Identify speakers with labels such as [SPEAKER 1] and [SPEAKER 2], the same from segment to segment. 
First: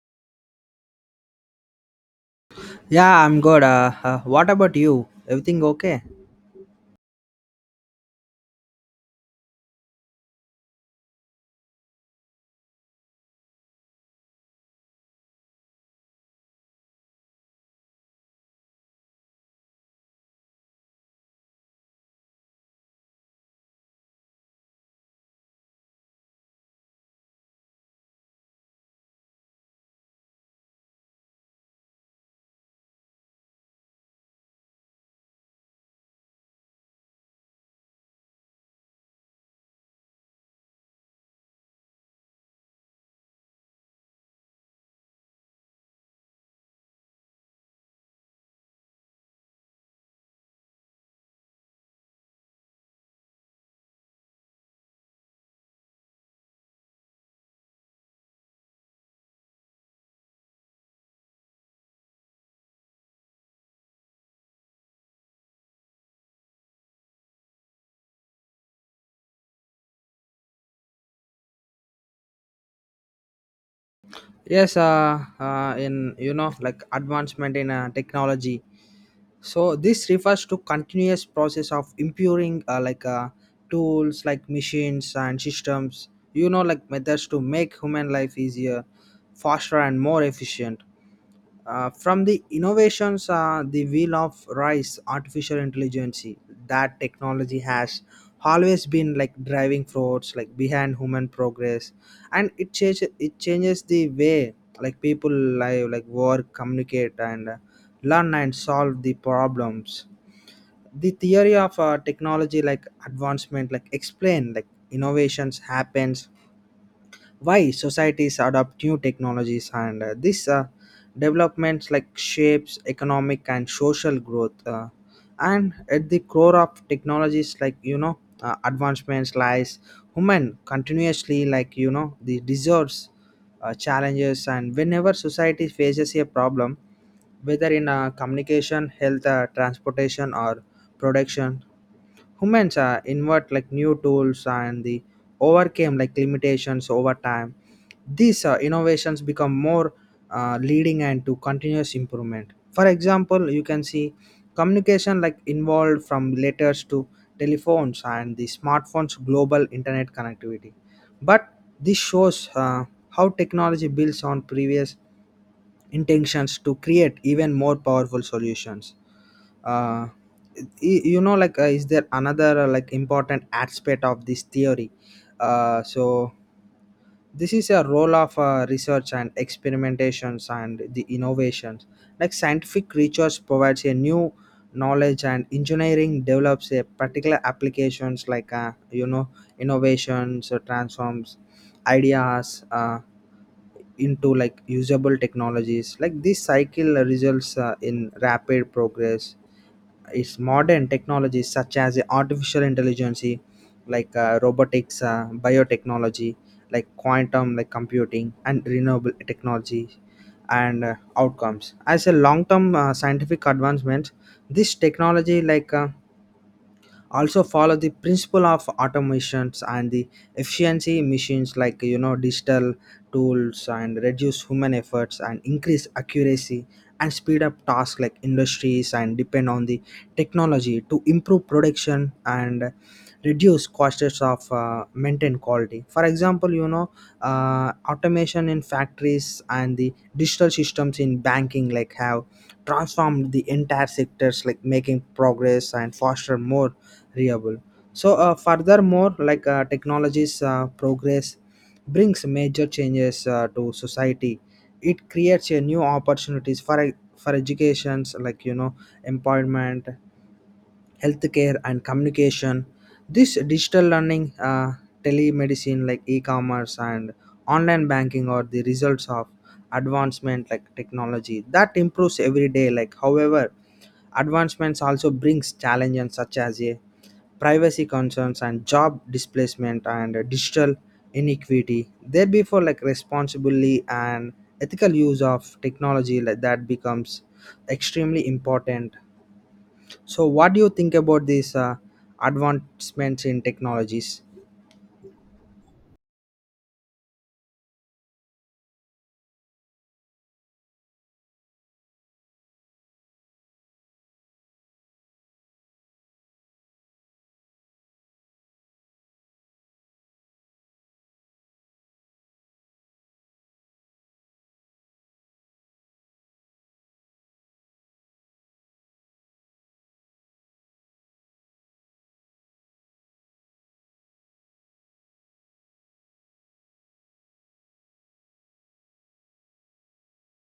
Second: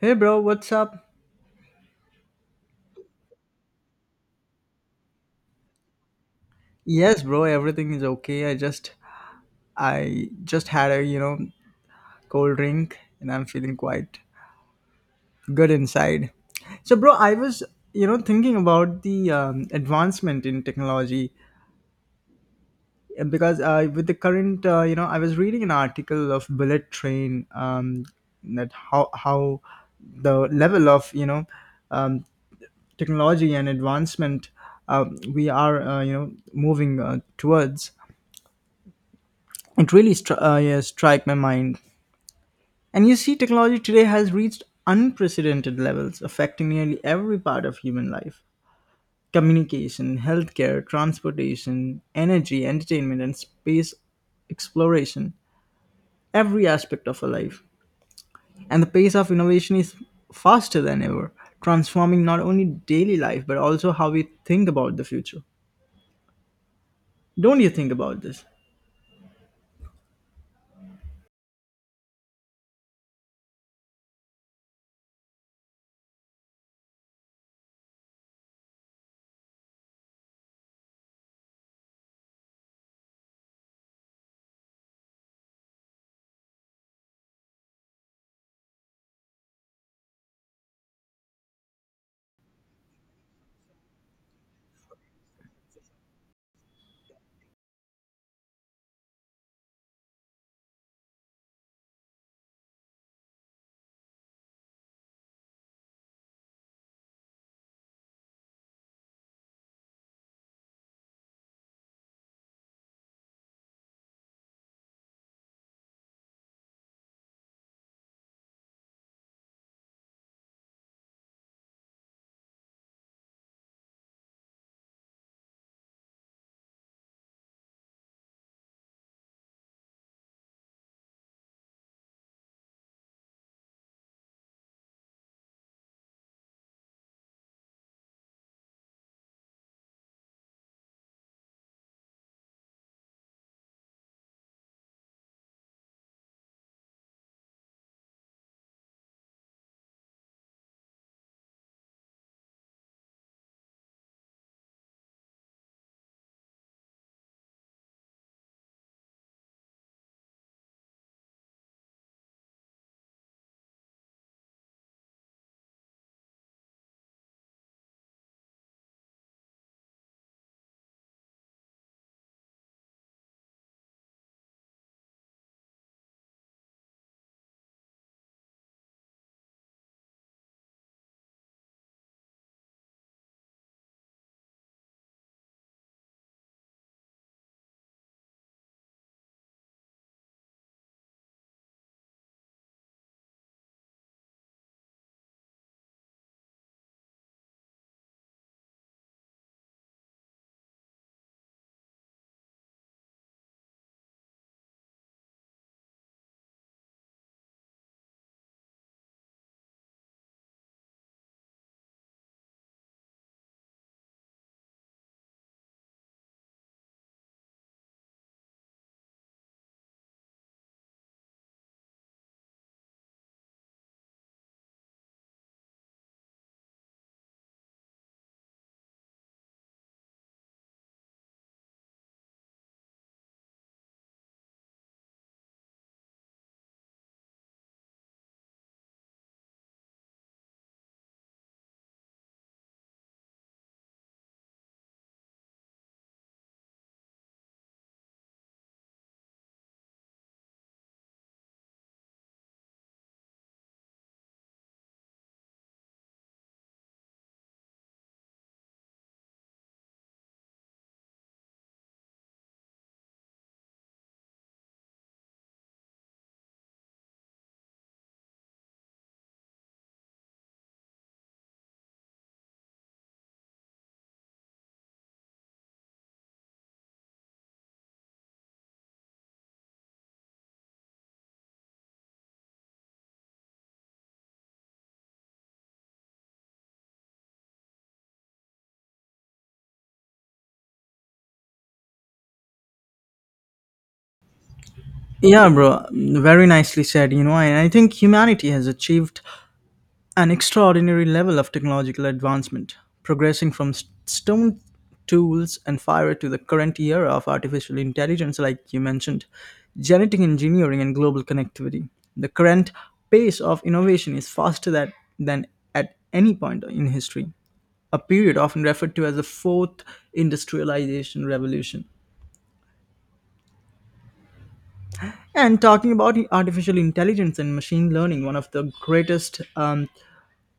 [SPEAKER 1] Hey bro, what's up?
[SPEAKER 2] Yeah, I'm good. What about you? Everything okay?
[SPEAKER 1] Yes, bro, everything is okay. I just had a cold drink and I'm feeling quite good inside. So bro, I was thinking about the advancement in technology because with the current, I was reading an article of bullet train that how the level of, um, technology and advancement we are, moving towards it really yeah, strike my mind. And you see, technology today has reached unprecedented levels, affecting nearly every part of human life: communication, healthcare, transportation, energy, entertainment, and space exploration. Every aspect of our life. And the pace of innovation is faster than ever, transforming not only daily life but also how we think about the future. Don't you think about this?
[SPEAKER 2] Yes. In, like, advancement in technology. So this refers to continuous process of improving, like, tools like machines and systems, like methods to make human life easier, faster and more efficient. From the innovations, the wheel of rice, artificial intelligence, that technology has always been like driving force, like behind human progress, and it changes the way, like people live, like work, communicate, and learn and solve the problems. The theory of technology, like advancement, like explain, like innovations happens, why societies adopt new technologies, and these developments like shapes economic and social growth, and at the core of technologies, like, advancements lies human continuously, like, the deserves challenges, and whenever society faces a problem, whether in communication, health, transportation or production, humans invent like new tools and the overcame like limitations over time. These innovations become more leading and to continuous improvement. For example, you can see communication like involved from letters to telephones and the smartphones, global internet connectivity. But this shows how technology builds on previous intentions to create even more powerful solutions. Uh, is there another like important aspect of this theory? So this is a role of research and experimentations and the innovations. Like scientific research provides a new knowledge, and engineering develops a particular applications, like innovations transforms ideas into like usable technologies. Like this cycle results in rapid progress. It's modern technologies such as artificial intelligence, like robotics, biotechnology, like quantum like computing and renewable technology, and outcomes as a long term scientific advancement. This technology, like also follow the principle of automations and the efficiency. Machines, like, digital tools and reduce human efforts and increase accuracy and speed up tasks. Like industries and depend on the technology to improve production and reduce costs of, maintain quality. For example, automation in factories and the digital systems in banking like have transformed the entire sectors, like making progress and foster more reliable. So furthermore, like technology's progress brings major changes to society. It creates a new opportunities for for educations, like, employment, healthcare and communication. This digital learning, telemedicine, like e-commerce and online banking are the results of advancement, like technology that improves every day. Like, however, advancements also brings challenges such as a privacy concerns and job displacement and digital inequity. There before, like responsibly and ethical use of technology like that becomes extremely important. So what do you think about these advancements in technologies?
[SPEAKER 1] Yeah, bro. Very nicely said. You know, and I think humanity has achieved an extraordinary level of technological advancement, progressing from stone tools and fire to the current era of artificial intelligence, like you mentioned, genetic engineering, and global connectivity. The current pace of innovation is faster than at any point in history, a period often referred to as the fourth industrialization revolution. And talking about artificial intelligence and machine learning, one of the greatest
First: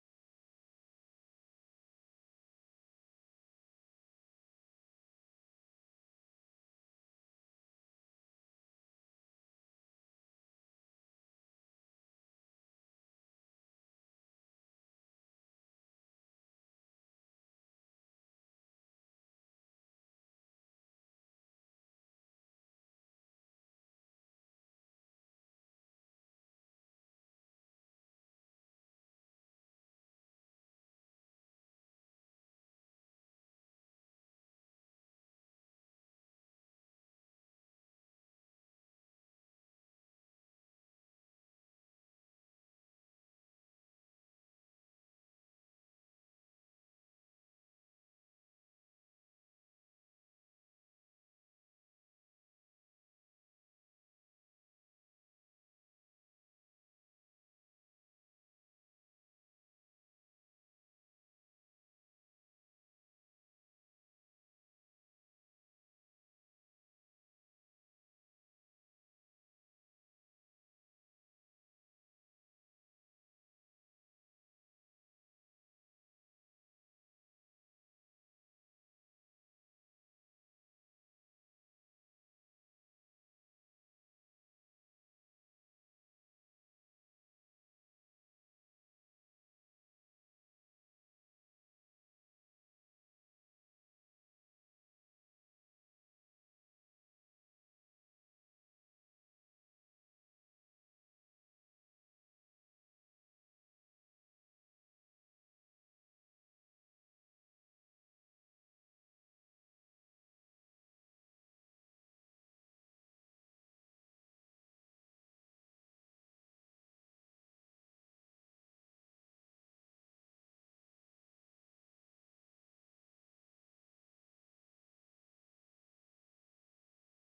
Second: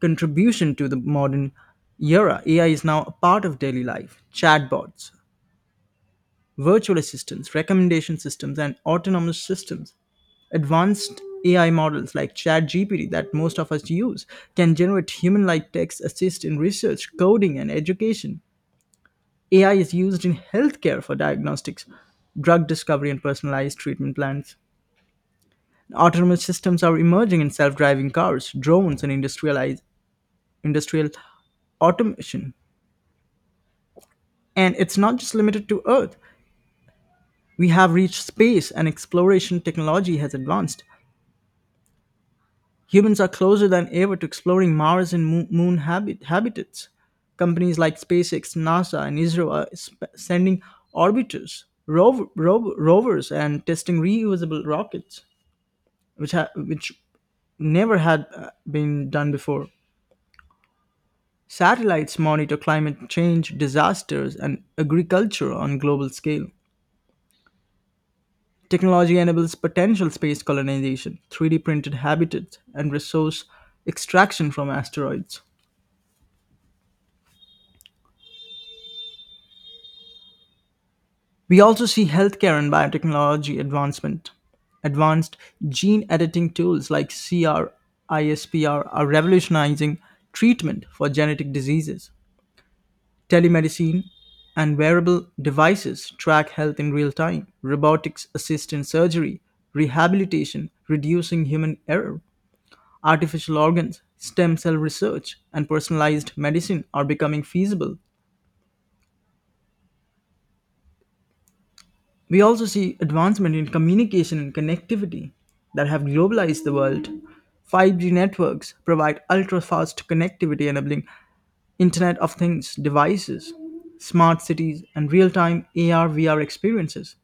[SPEAKER 1] contribution to the modern era, AI is now a part of daily life: chatbots, virtual assistants, recommendation systems, and autonomous systems. Advanced AI models like ChatGPT that most of us use can generate human like text, assist in research, coding, and education. AI is used in healthcare for diagnostics, drug discovery, and personalized treatment plans. Autonomous systems are emerging in self driving cars, drones, and industrial automation. And it's not just limited to Earth. We have reached space and exploration technology has advanced. Humans are closer than ever to exploring Mars and moon habitats. Companies like SpaceX, NASA, and ISRO are sending orbiters, rovers, and testing reusable rockets, which, which never had been done before. Satellites monitor climate change, disasters, and agriculture on global scale. Technology enables potential space colonization, 3D printed habitats, and resource extraction from asteroids. We also see healthcare and biotechnology advancement. Advanced gene editing tools like CRISPR are revolutionizing treatment for genetic diseases. Telemedicine and wearable devices track health in real time. Robotics assist in surgery, rehabilitation, reducing human error. Artificial organs, stem cell research, and personalized medicine are becoming feasible. We also see advancement in communication and connectivity that have globalized the world. 5G networks provide ultra fast connectivity, enabling Internet of Things devices, smart cities, and real time AR VR experiences.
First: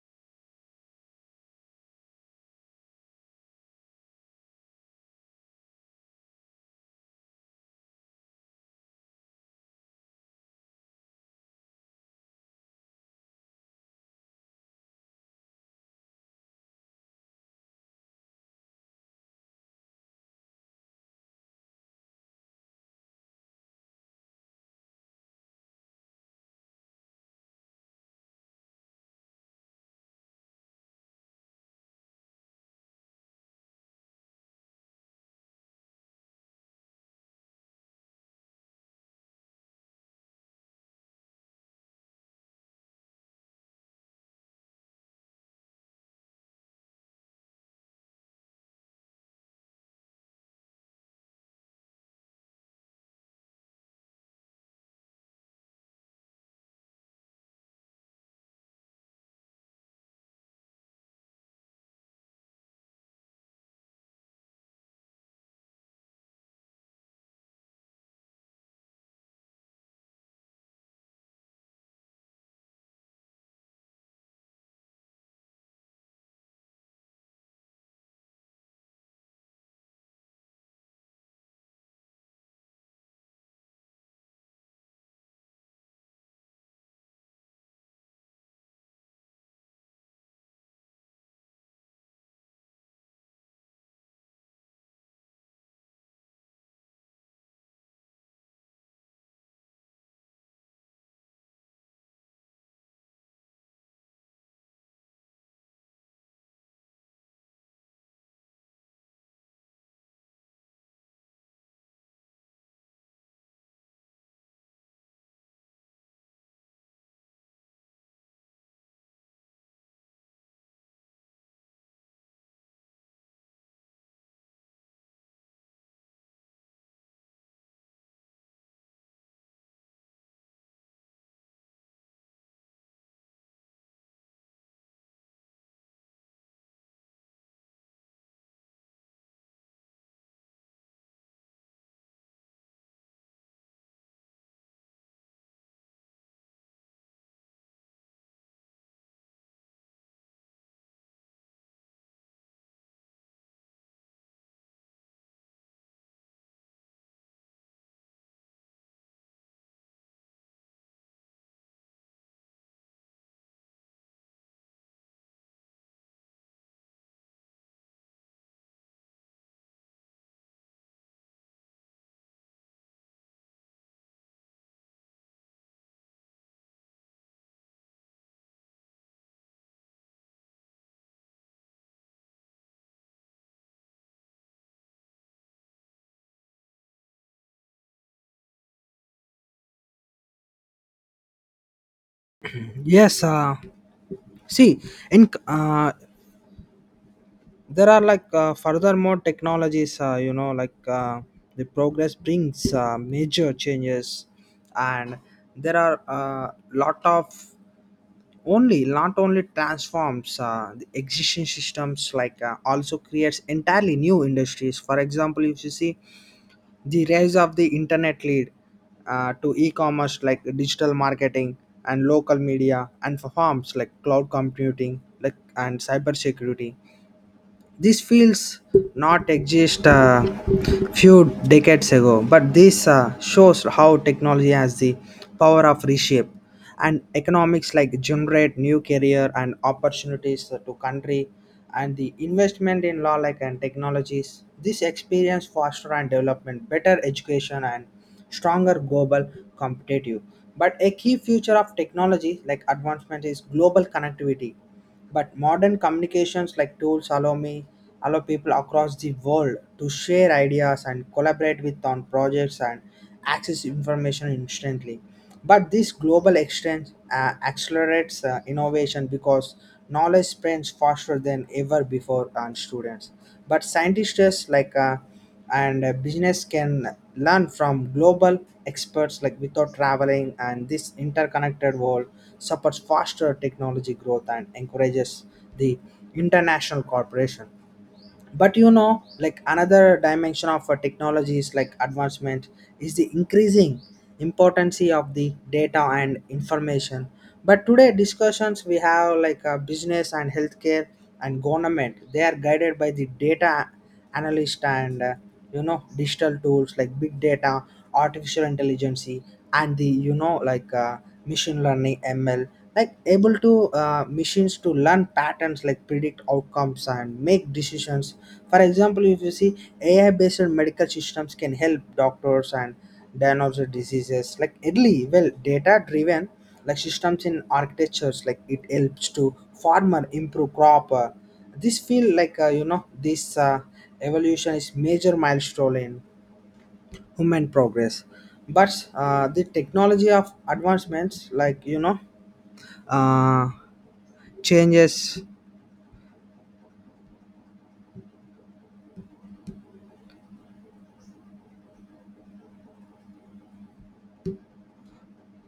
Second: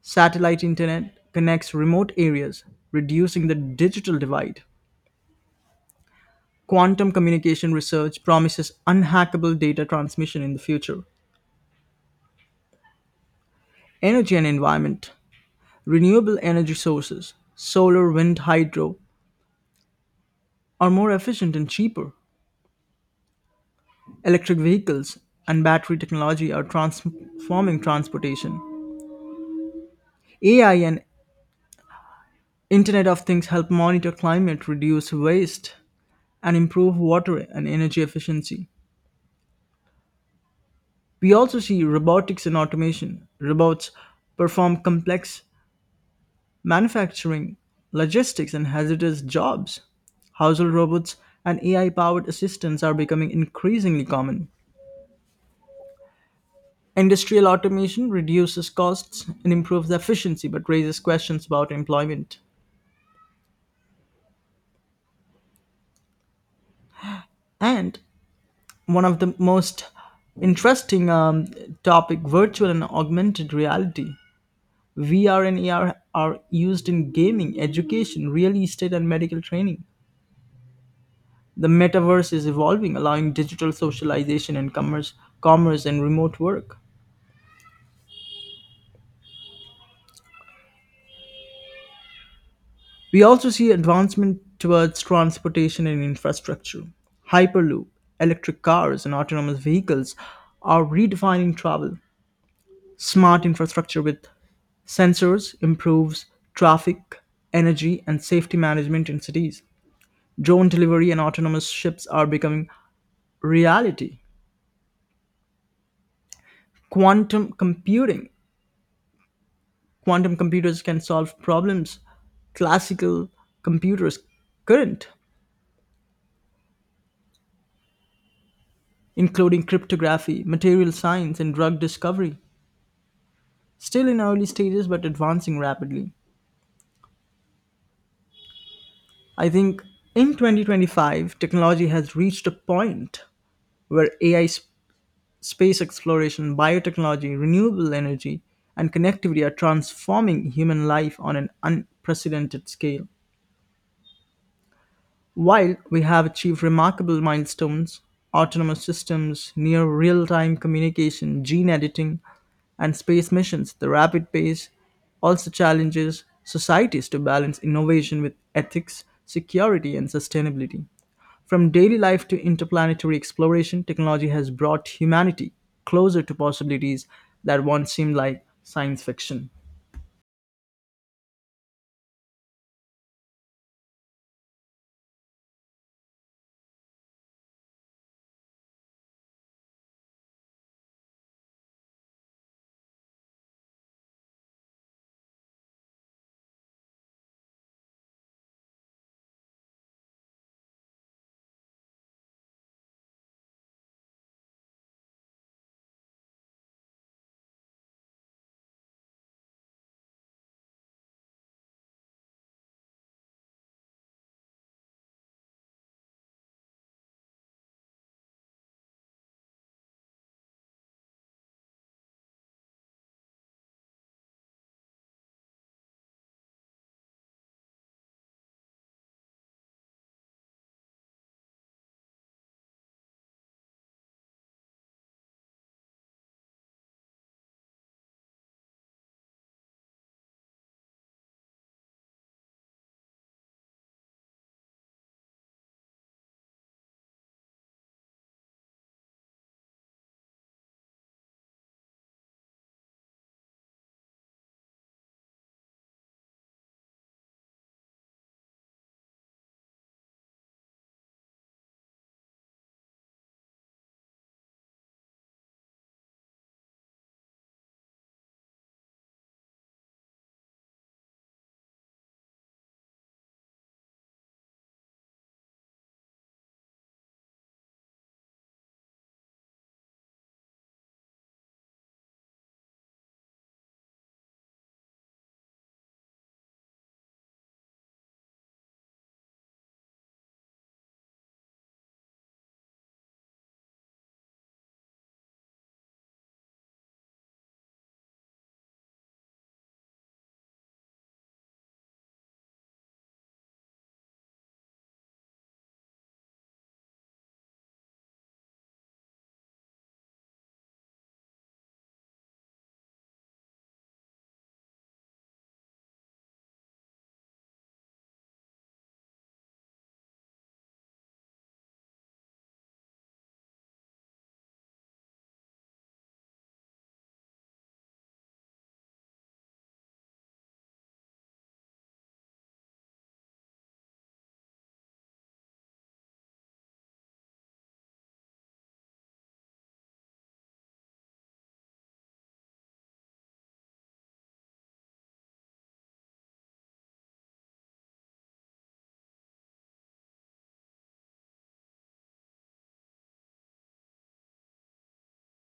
[SPEAKER 1] Satellite internet connects remote areas, reducing the digital divide. Quantum communication research promises unhackable data transmission in the future. Energy and environment. Renewable energy sources, solar, wind, hydro, are more efficient and cheaper. Electric vehicles and battery technology are transforming transportation. AI and Internet of Things help monitor climate, reduce waste, and improve water and energy efficiency. We also see robotics and automation. Robots perform complex manufacturing, logistics, and hazardous jobs. Household robots and AI-powered assistants are becoming increasingly common. Industrial automation reduces costs and improves efficiency but raises questions about employment. And one of the most interesting topic, virtual and augmented reality. VR and AR are used in gaming, education, real estate, and medical training. The metaverse is evolving, allowing digital socialization and commerce and remote work. We also see advancement towards transportation and infrastructure. Hyperloop, electric cars, and autonomous vehicles are redefining travel. Smart infrastructure with sensors improves traffic, energy, and safety management in cities. Drone delivery and autonomous ships are becoming reality. Quantum computing. Quantum computers can solve problems classical computers couldn't, including cryptography, material science, and drug discovery. Still in early stages, but advancing rapidly. I think in 2025, technology has reached a point where AI, space exploration, biotechnology, renewable energy, and connectivity are transforming human life on an unprecedented scale. While we have achieved remarkable milestones, autonomous systems, near real time communication, gene editing, and space missions, the rapid pace also challenges societies to balance innovation with ethics, security, and sustainability. From daily life to interplanetary exploration, technology has brought humanity closer to possibilities that once seemed like science fiction.
[SPEAKER 2] Yes, see, in there are, like furthermore technologies, the progress brings major changes, and there are a lot of, only not only transforms the existing systems, like also creates entirely new industries. For example, if you see, the rise of the internet lead to e-commerce, like digital marketing and local media and for firms like cloud computing, like, and cyber security. These fields not exist few decades ago, but this shows how technology has the power of reshape and economics, like generate new career and opportunities to country and the investment in law, like and technologies. This experience foster and development, better education and stronger global competitive. But a key feature of technology like advancement is global connectivity. But modern communications, like tools, allow people across the world to share ideas and collaborate with on projects and access information instantly. But this global exchange accelerates innovation because knowledge spreads faster than ever before on students. But scientists, like and business can learn from global experts, like without traveling, and this interconnected world supports faster technology growth and encourages the international cooperation. But, like, another dimension of technologies like advancement is the increasing importance of the data and information. But today, discussions we have like business and healthcare and government, they are guided by the data analyst, and digital tools, like big data, artificial intelligence, and the, machine learning ML, like able to machines to learn patterns, like predict outcomes and make decisions. For example, if you see, AI based medical systems can help doctors and diagnose diseases like early well data driven like systems in architectures like it helps to farmer improve crop. Uh, this feel like, this evolution is major milestone in human progress. But the technology of advancements, like, uh, changes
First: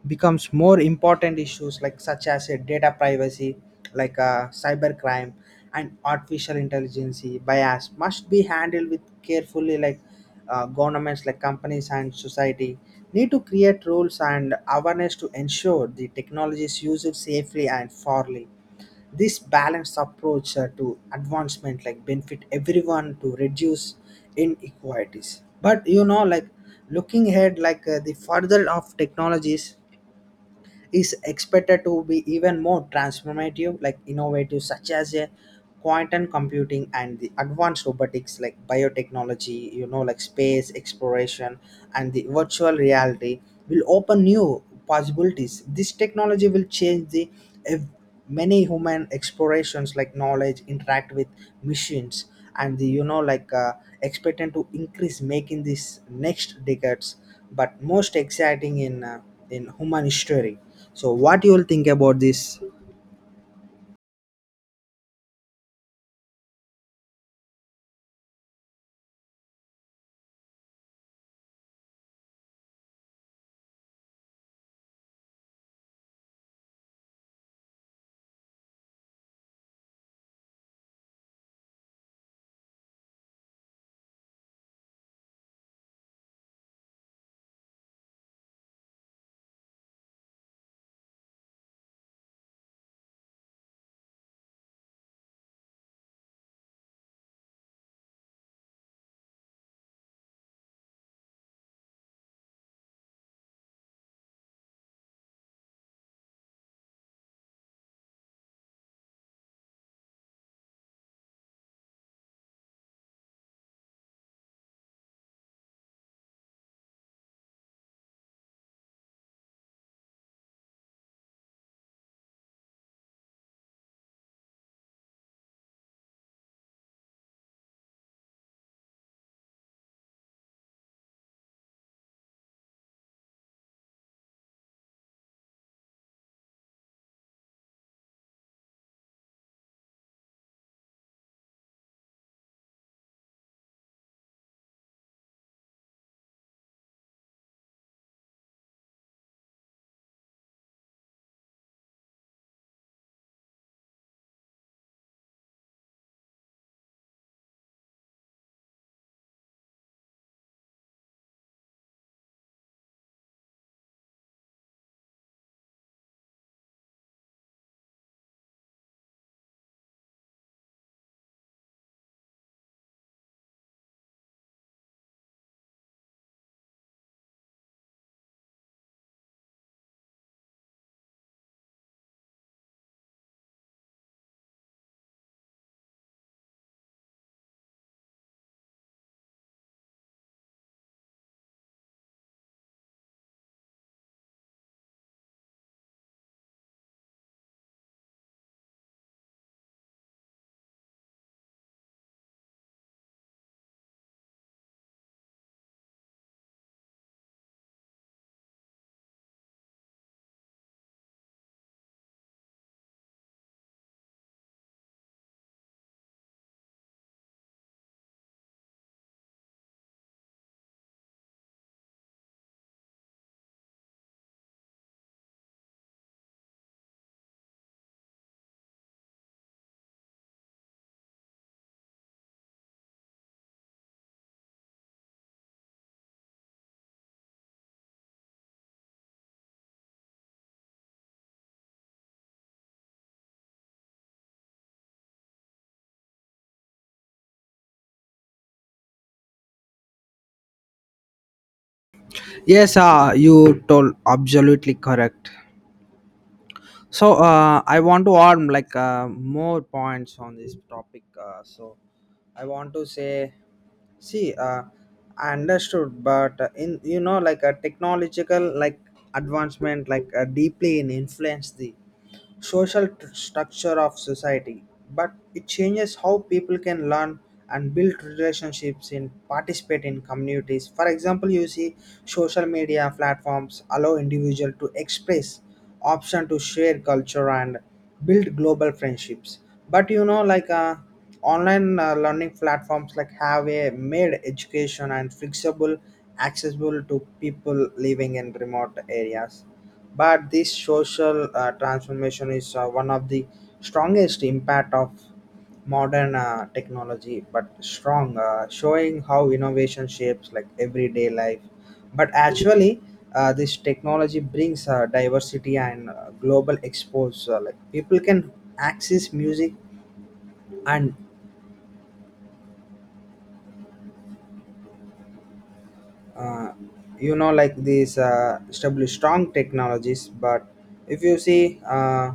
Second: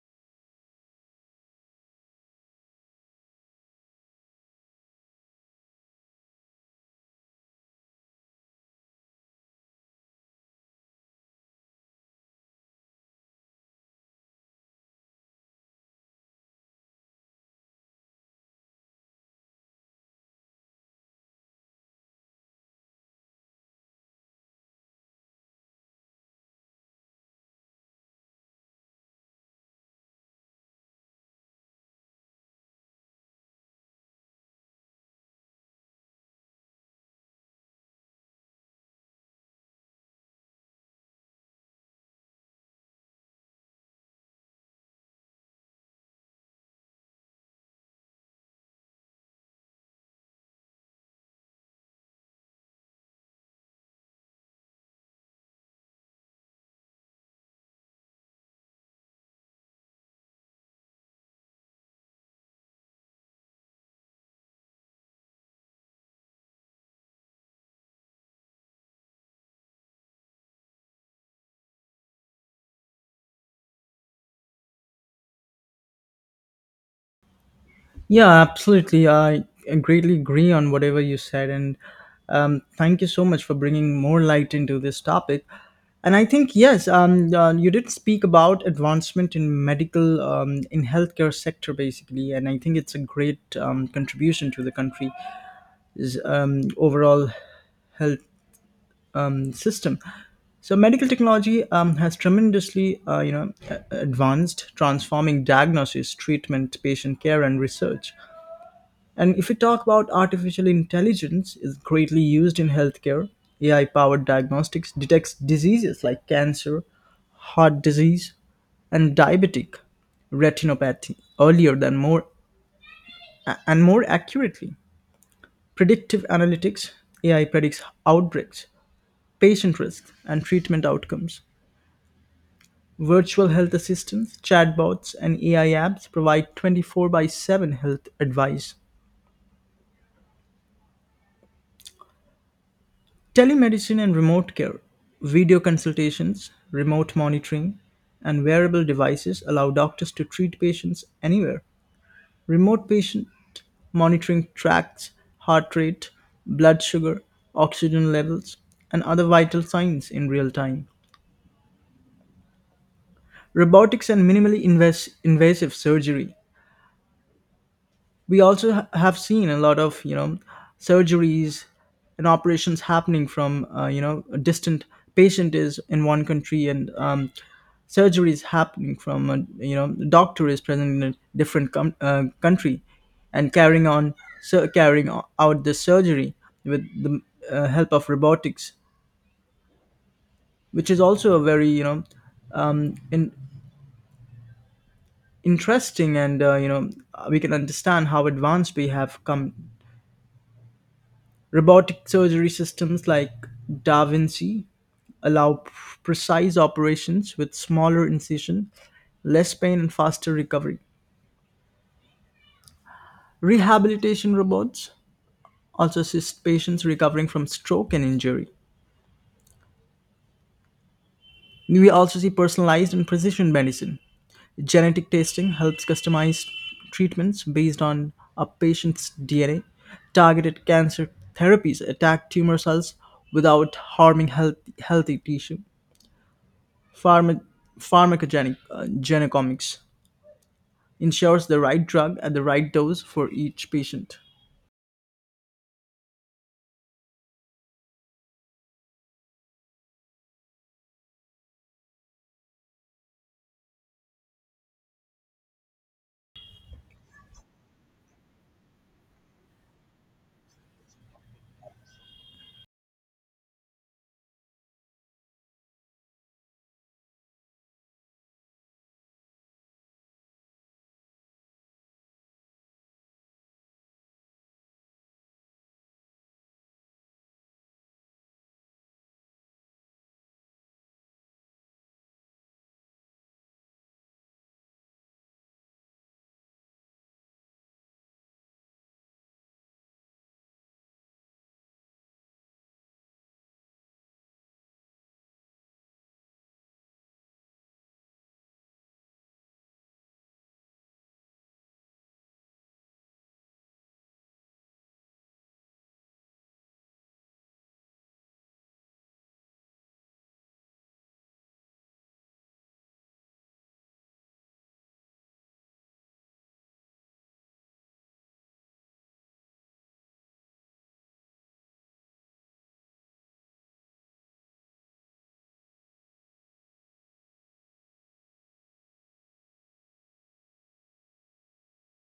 [SPEAKER 2] becomes more important issues, like such as data privacy, like cybercrime and artificial intelligence bias must be handled with carefully. Like governments, like companies and society need to create rules and awareness to ensure the technology is used safely and fairly. This balanced approach to advancement like benefit everyone to reduce inequalities. But, like, looking ahead, like the further of technologies is expected to be even more transformative, like innovative, such as a quantum computing and the advanced robotics, like biotechnology, like space exploration and the virtual reality will open new possibilities. This technology will change the ev- many human explorations, like knowledge interact with machines, and the, expected to increase, making this next decades but most exciting in human history. So what you will think about this?
[SPEAKER 1] Yeah, absolutely. I greatly agree on whatever you said. And thank you so much for bringing more light into this topic. And I think, yes, you did speak about advancement in medical, in healthcare sector, basically. And I think it's a great contribution to the country's overall health system. So medical technology has tremendously, advanced, transforming diagnosis, treatment, patient care, and research. And if we talk about artificial intelligence, is greatly used in healthcare. AI-powered diagnostics detects diseases like cancer, heart disease, and diabetic retinopathy earlier than more and more accurately. Predictive analytics, AI predicts outbreaks, patient risks, and treatment outcomes. Virtual health assistants, chatbots, and AI apps provide 24 by 7 health advice. Telemedicine and remote care, video consultations, remote monitoring, and wearable devices allow doctors to treat patients anywhere. Remote patient monitoring tracks heart rate, blood sugar, oxygen levels, and other vital signs in real time. Robotics and minimally invasive surgery, we also have seen a lot of surgeries and operations happening from a distant patient is in one country, and surgery is happening from a, the doctor is present in a different country, and carrying on, so carrying out the surgery with the help of robotics, which is also a very, um, in, interesting, and we can understand how advanced we have come. Robotic surgery systems like Da Vinci allow precise operations with smaller incision, less pain, and faster recovery. Rehabilitation robots also assist patients recovering from stroke and injury. We also see personalized and precision medicine. Genetic testing helps customize treatments based on a patient's DNA. Targeted cancer therapies attack tumor cells without harming healthy tissue. Pharma- pharmacogenic genomics ensures the right drug at the right dose for each patient.
[SPEAKER 2] Yes, you told absolutely correct. So I want to add, like more points on this topic. So I want to say, see, I understood, but in, like a technological, like advancement, like deeply in influence the social structure of society, but it changes how people can learn and build relationships and participate in communities. For example, you see social media platforms allow individual to express option to share culture and build global friendships. But, online learning platforms like have a made education and flexible accessible to people living in remote areas, but this social transformation is one of the strongest impact of modern technology, but strong, showing how innovation shapes like everyday life. But actually, this technology brings diversity and global exposure. Like people can access music and uh, like these established strong technologies. But if you see.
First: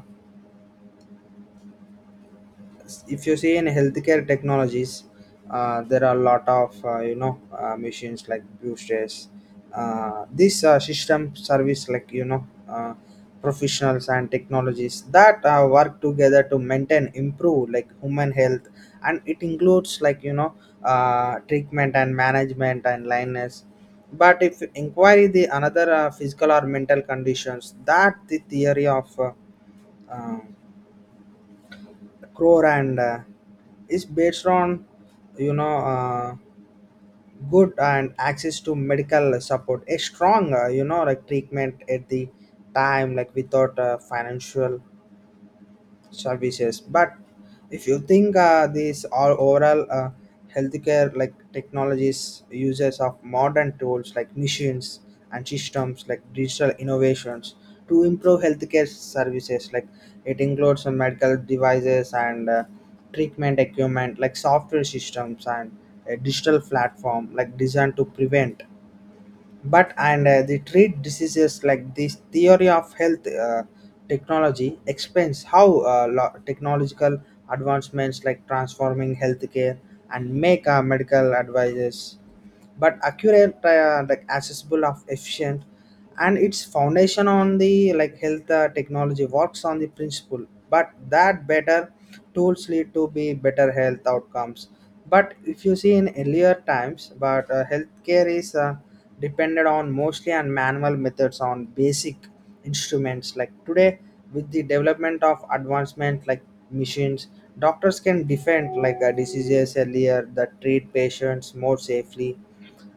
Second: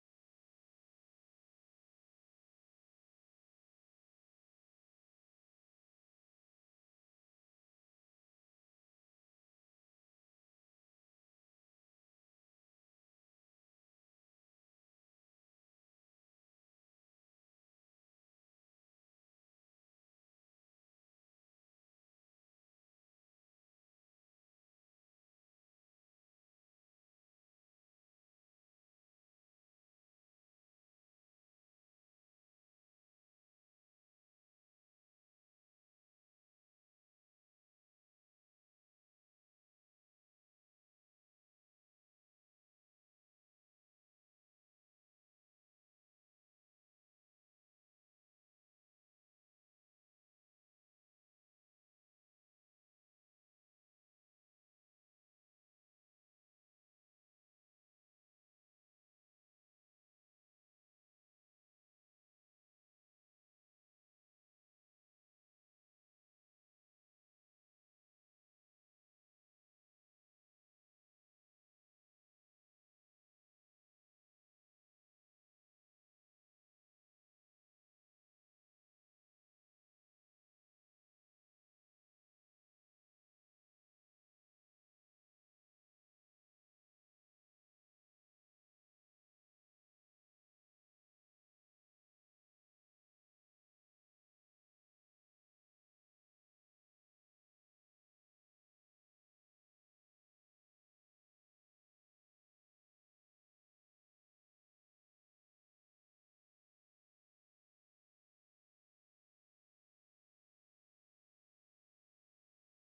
[SPEAKER 2] If you see in healthcare technologies, there are a lot of machines like boosters. This system service, like, professionals and technologies that work together to maintain improve like human health, and it includes, like, treatment and management and lineness, but if inquiry the another physical or mental conditions that the theory of uh, the Crow and is based on, you know uh, good and access to medical support a strong, like treatment at the time, like without financial services. But if you think these all overall, healthcare, like technologies uses of modern tools like machines and systems like digital innovations to improve healthcare services. Like it includes some medical devices and treatment equipment, like software systems and a digital platform like designed to prevent, but, and they treat diseases. Like this theory of health technology explains how technological advancements like transforming healthcare and make medical advices, but accurate, like accessible, of efficient, and its foundation on the, like health technology works on the principle. But that better tools lead to be better health outcomes. But if you see in earlier times, but healthcare is depended on mostly on manual methods on basic instruments. Like today, with the development of advancement, like machines, doctors can defend like diseases earlier, that treat patients more safely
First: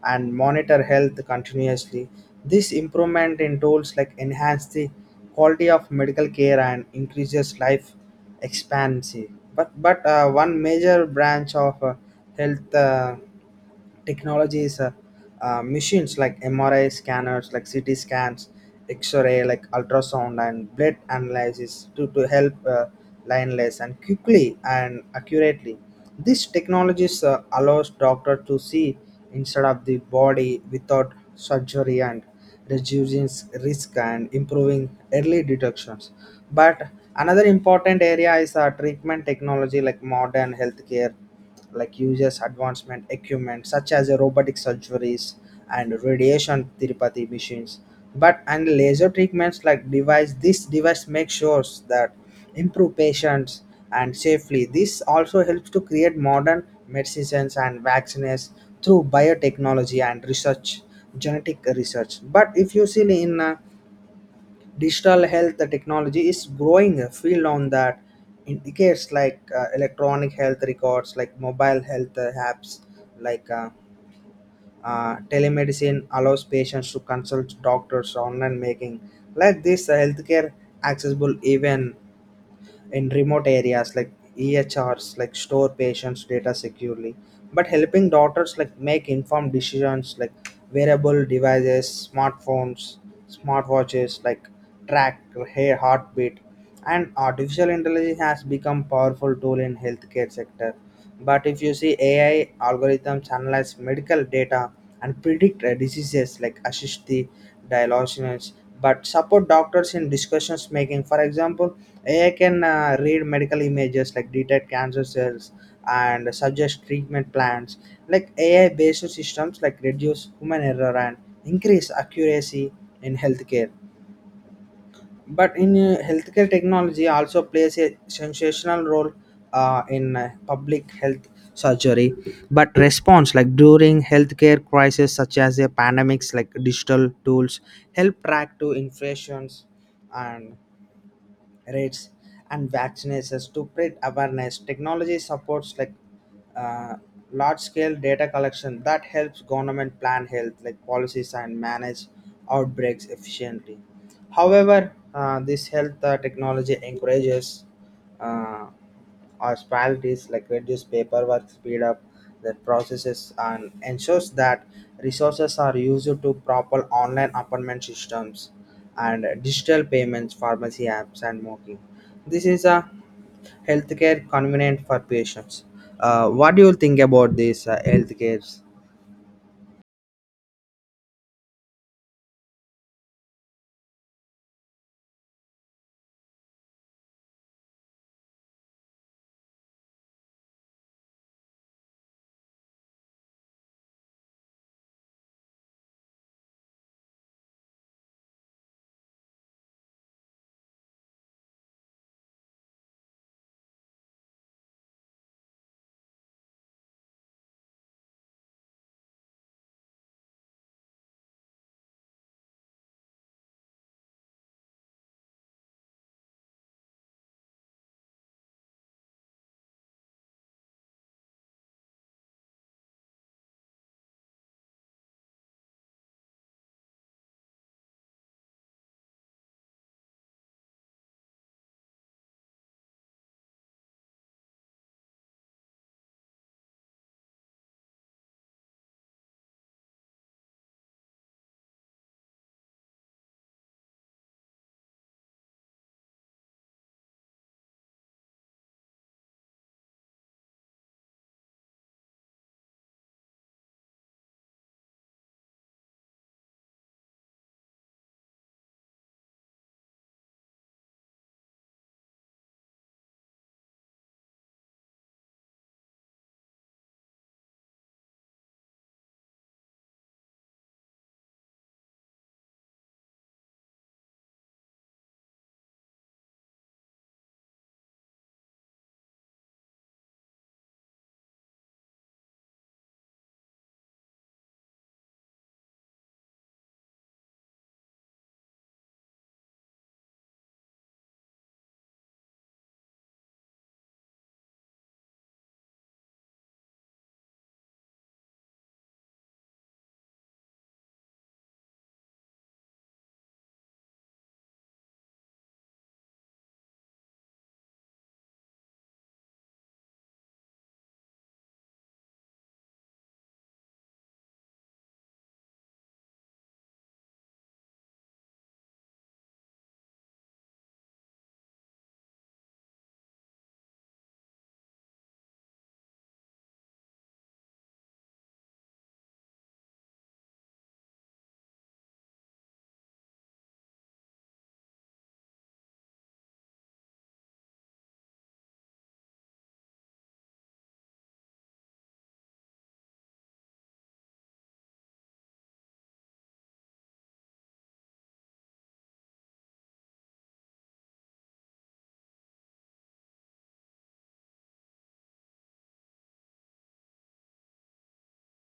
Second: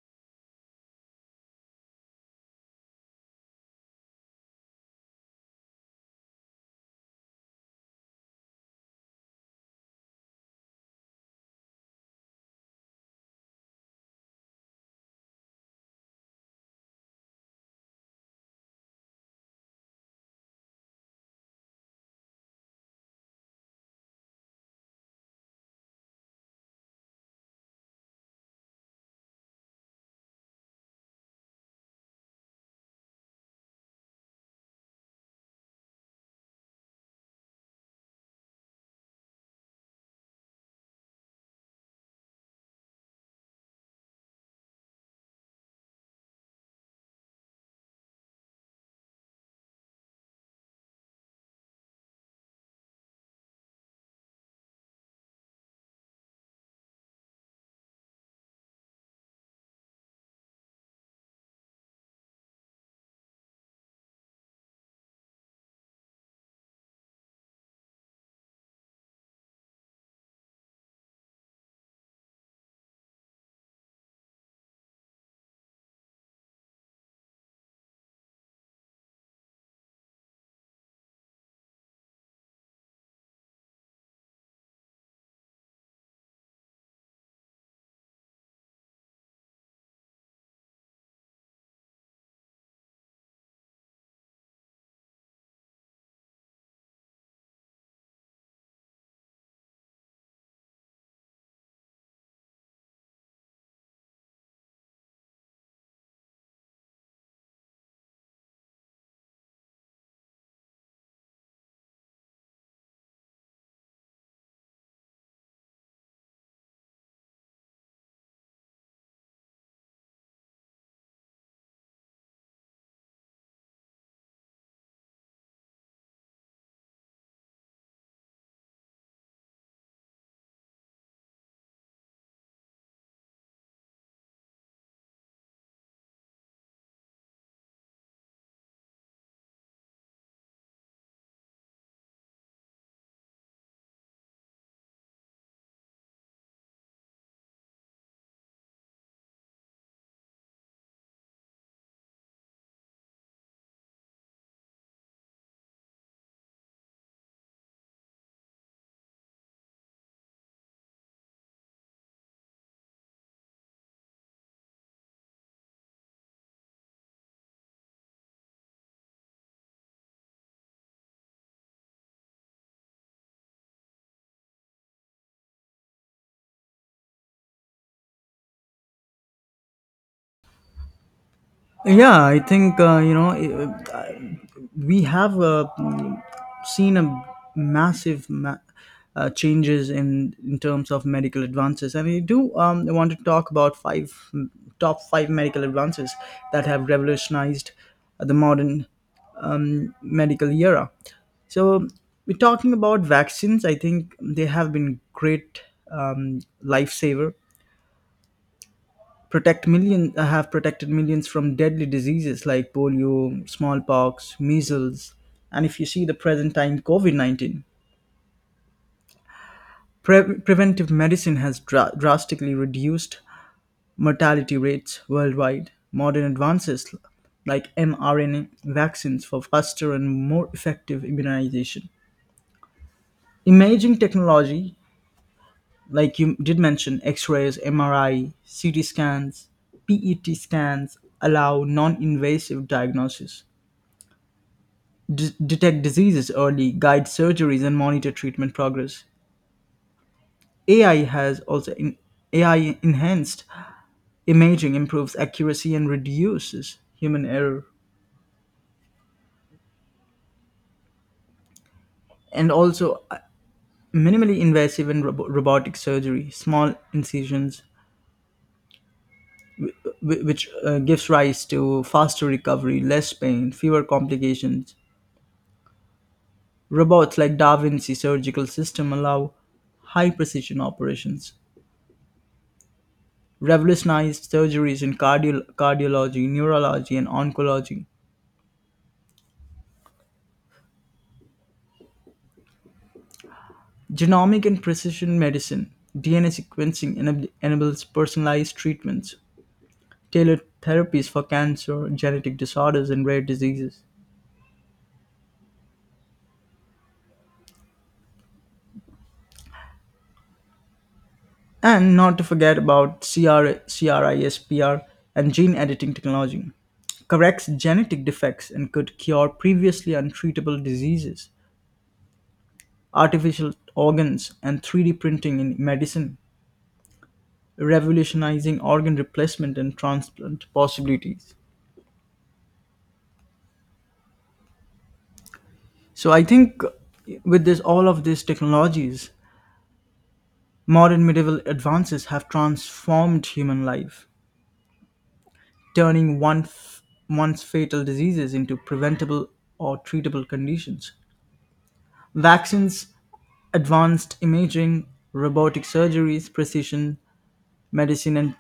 [SPEAKER 2] and monitor health continuously. This improvement in tools like enhance the quality of medical care and increases life expectancy. But one major branch of health. Technologies, machines like MRI scanners, like CT scans, X-ray, like ultrasound, and blood analysis to help lionless and quickly and accurately. These technologies allows doctor to see instead of the body without surgery, and reducing risk and improving early detections. But another important area is treatment technology, like modern healthcare like uses advancement equipment such as robotic surgeries and radiation therapy machines, but and laser treatments, like device. This device makes sure that improve patients and safely. This also helps to create modern medicines and vaccines through biotechnology and research, genetic research. But if you see in digital health technology is growing a field on that indicates, like electronic health records, like mobile health apps, like telemedicine allows patients to consult doctors online, making like this healthcare accessible even in remote areas. Like, EHRs like store patients' data securely, but helping doctors like make informed decisions, like wearable devices, smartphones, smartwatches like track hair heartbeat, and artificial intelligence has become powerful tool in healthcare sector. But if you see, AI algorithms analyze medical data and predict diseases, like assist the diagnosis, but support doctors in discussions making. For example, AI can read medical images, like detect cancer cells and suggest treatment plans. Like AI-based systems, like reduce human error and increase accuracy in healthcare. But in healthcare technology also plays a sensational role in public health surgery. But response, like during healthcare crisis such as a pandemics, like digital tools help track to infections and rates and vaccinations to spread awareness. Technology supports, like uh, large scale data collection that helps government plan health, like policies and manage outbreaks efficiently. However, this health technology encourages uh, municipalities, like reduce paperwork, speed up the processes, and ensures that resources are used to proper online appointment systems and digital payments, pharmacy apps, and marketing. This is a healthcare convenient for patients. What do you think about this healthcare?
[SPEAKER 1] Yeah, I think we have seen a massive changes in terms of medical advances, and I do want to talk about five top five medical advances that have revolutionized the modern medical era. So we're talking about vaccines. I think they have been great lifesaver. Protect million have protected millions from deadly diseases like polio, smallpox, measles, and if you see the present time, COVID-19. Preventive medicine has drastically reduced mortality rates worldwide. Modern advances like mRNA vaccines for faster and more effective immunization. Imaging technology, like you did mention, x rays, MRI, CT scans, PET scans allow non invasive diagnosis, detect diseases early, guide surgeries, and monitor treatment progress. AI has also in- AI enhanced imaging improves accuracy and reduces human error. And also, minimally invasive and robotic surgery, small incisions, which gives rise to faster recovery, less pain, fewer complications. Robots like Da Vinci surgical system allow high precision operations, revolutionized surgeries in cardiology, neurology, and oncology. Genomic and precision medicine, DNA sequencing enables personalized treatments, tailored therapies for cancer, genetic disorders, and rare diseases. And not to forget about CRISPR and gene editing technology, corrects genetic defects and could cure previously untreatable diseases. Artificial organs, and 3D printing in medicine, revolutionizing organ replacement and transplant possibilities. So I think with this all of these technologies, modern medieval advances have transformed human life, turning once fatal diseases into preventable or treatable conditions. Vaccines, advanced imaging, robotic surgeries, precision medicine, and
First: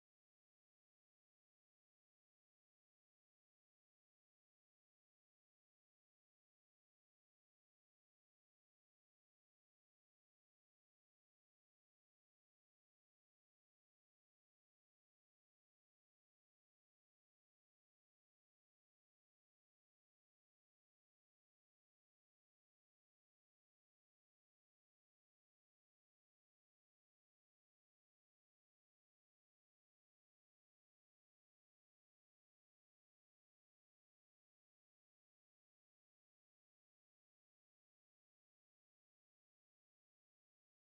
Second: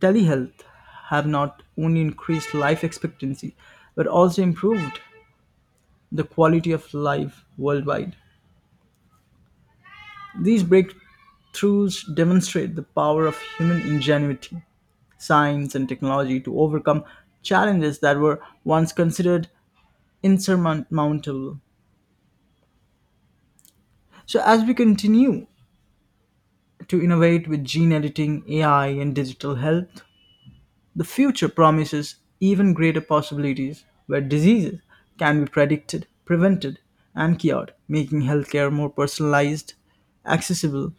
[SPEAKER 1] telehealth have not only increased life expectancy but also improved the quality of life worldwide. These breakthroughs demonstrate the power of human ingenuity, science, and technology to overcome challenges that were once considered insurmountable. So, as we continue to innovate with gene editing, AI, and digital health, the future promises even greater possibilities where diseases can be predicted, prevented, and cured, making healthcare more personalized, accessible,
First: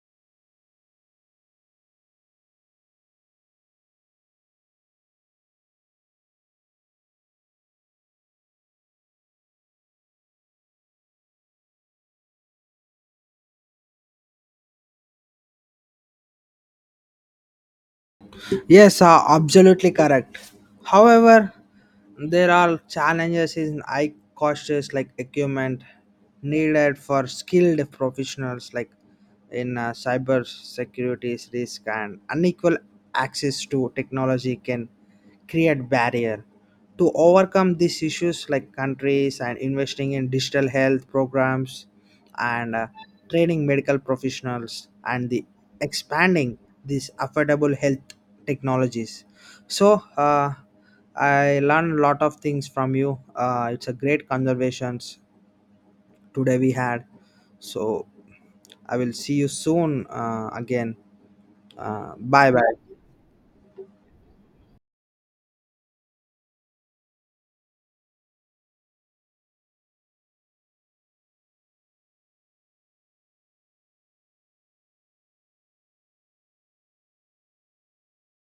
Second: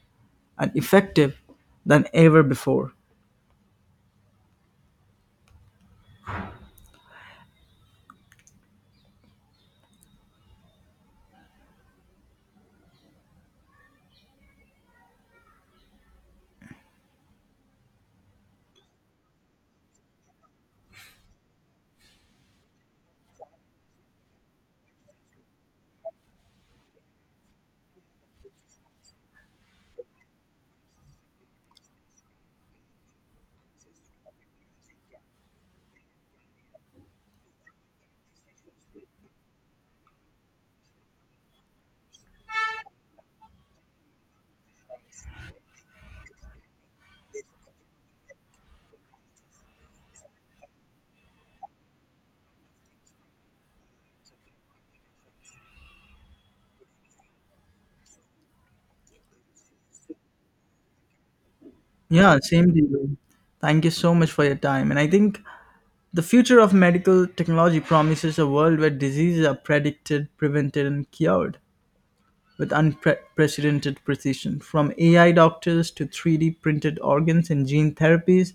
[SPEAKER 1] and effective than ever before.
[SPEAKER 2] Yes, absolutely correct. However, there are challenges in high costs like equipment needed for skilled professionals, like in cyber security risk and unequal access to technology can create barrier. To overcome these issues, like countries and investing in digital health programs and training medical professionals and the expanding these affordable health technologies. So I learned a lot of things from you. It's a great conversations today we had. So I will see you soon again.
[SPEAKER 1] Yeah,
[SPEAKER 2] Bye
[SPEAKER 1] same
[SPEAKER 2] bye.
[SPEAKER 1] to you. Thank you so much for your time. And I think the future of medical technology promises a world where diseases are predicted, prevented, and cured, with unprecedented precision. From AI doctors to 3D printed organs and gene therapies,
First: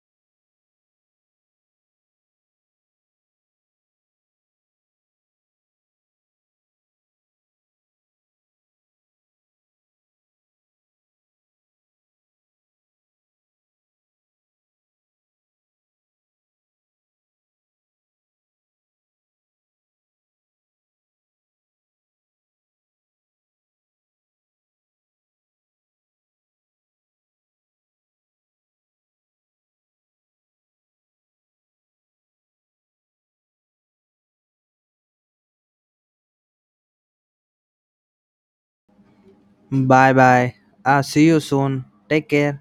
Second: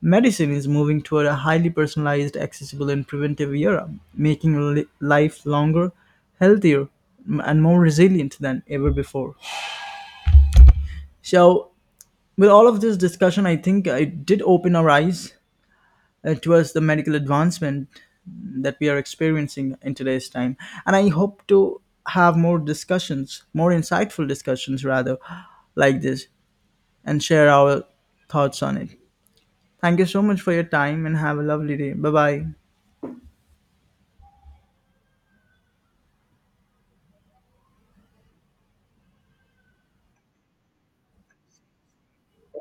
[SPEAKER 1] medicine is moving toward a highly personalized, accessible, and preventive era, making life longer, healthier, and more resilient than ever before. So, with all of this discussion, I think it did open our eyes. It was the medical advancement that we are experiencing in today's time. And I hope to have more discussions, more insightful discussions rather, like this and share our thoughts on it. Thank you so much for your time and have a lovely day. Bye bye.
[SPEAKER 2] Bye bye. See you soon. Take care.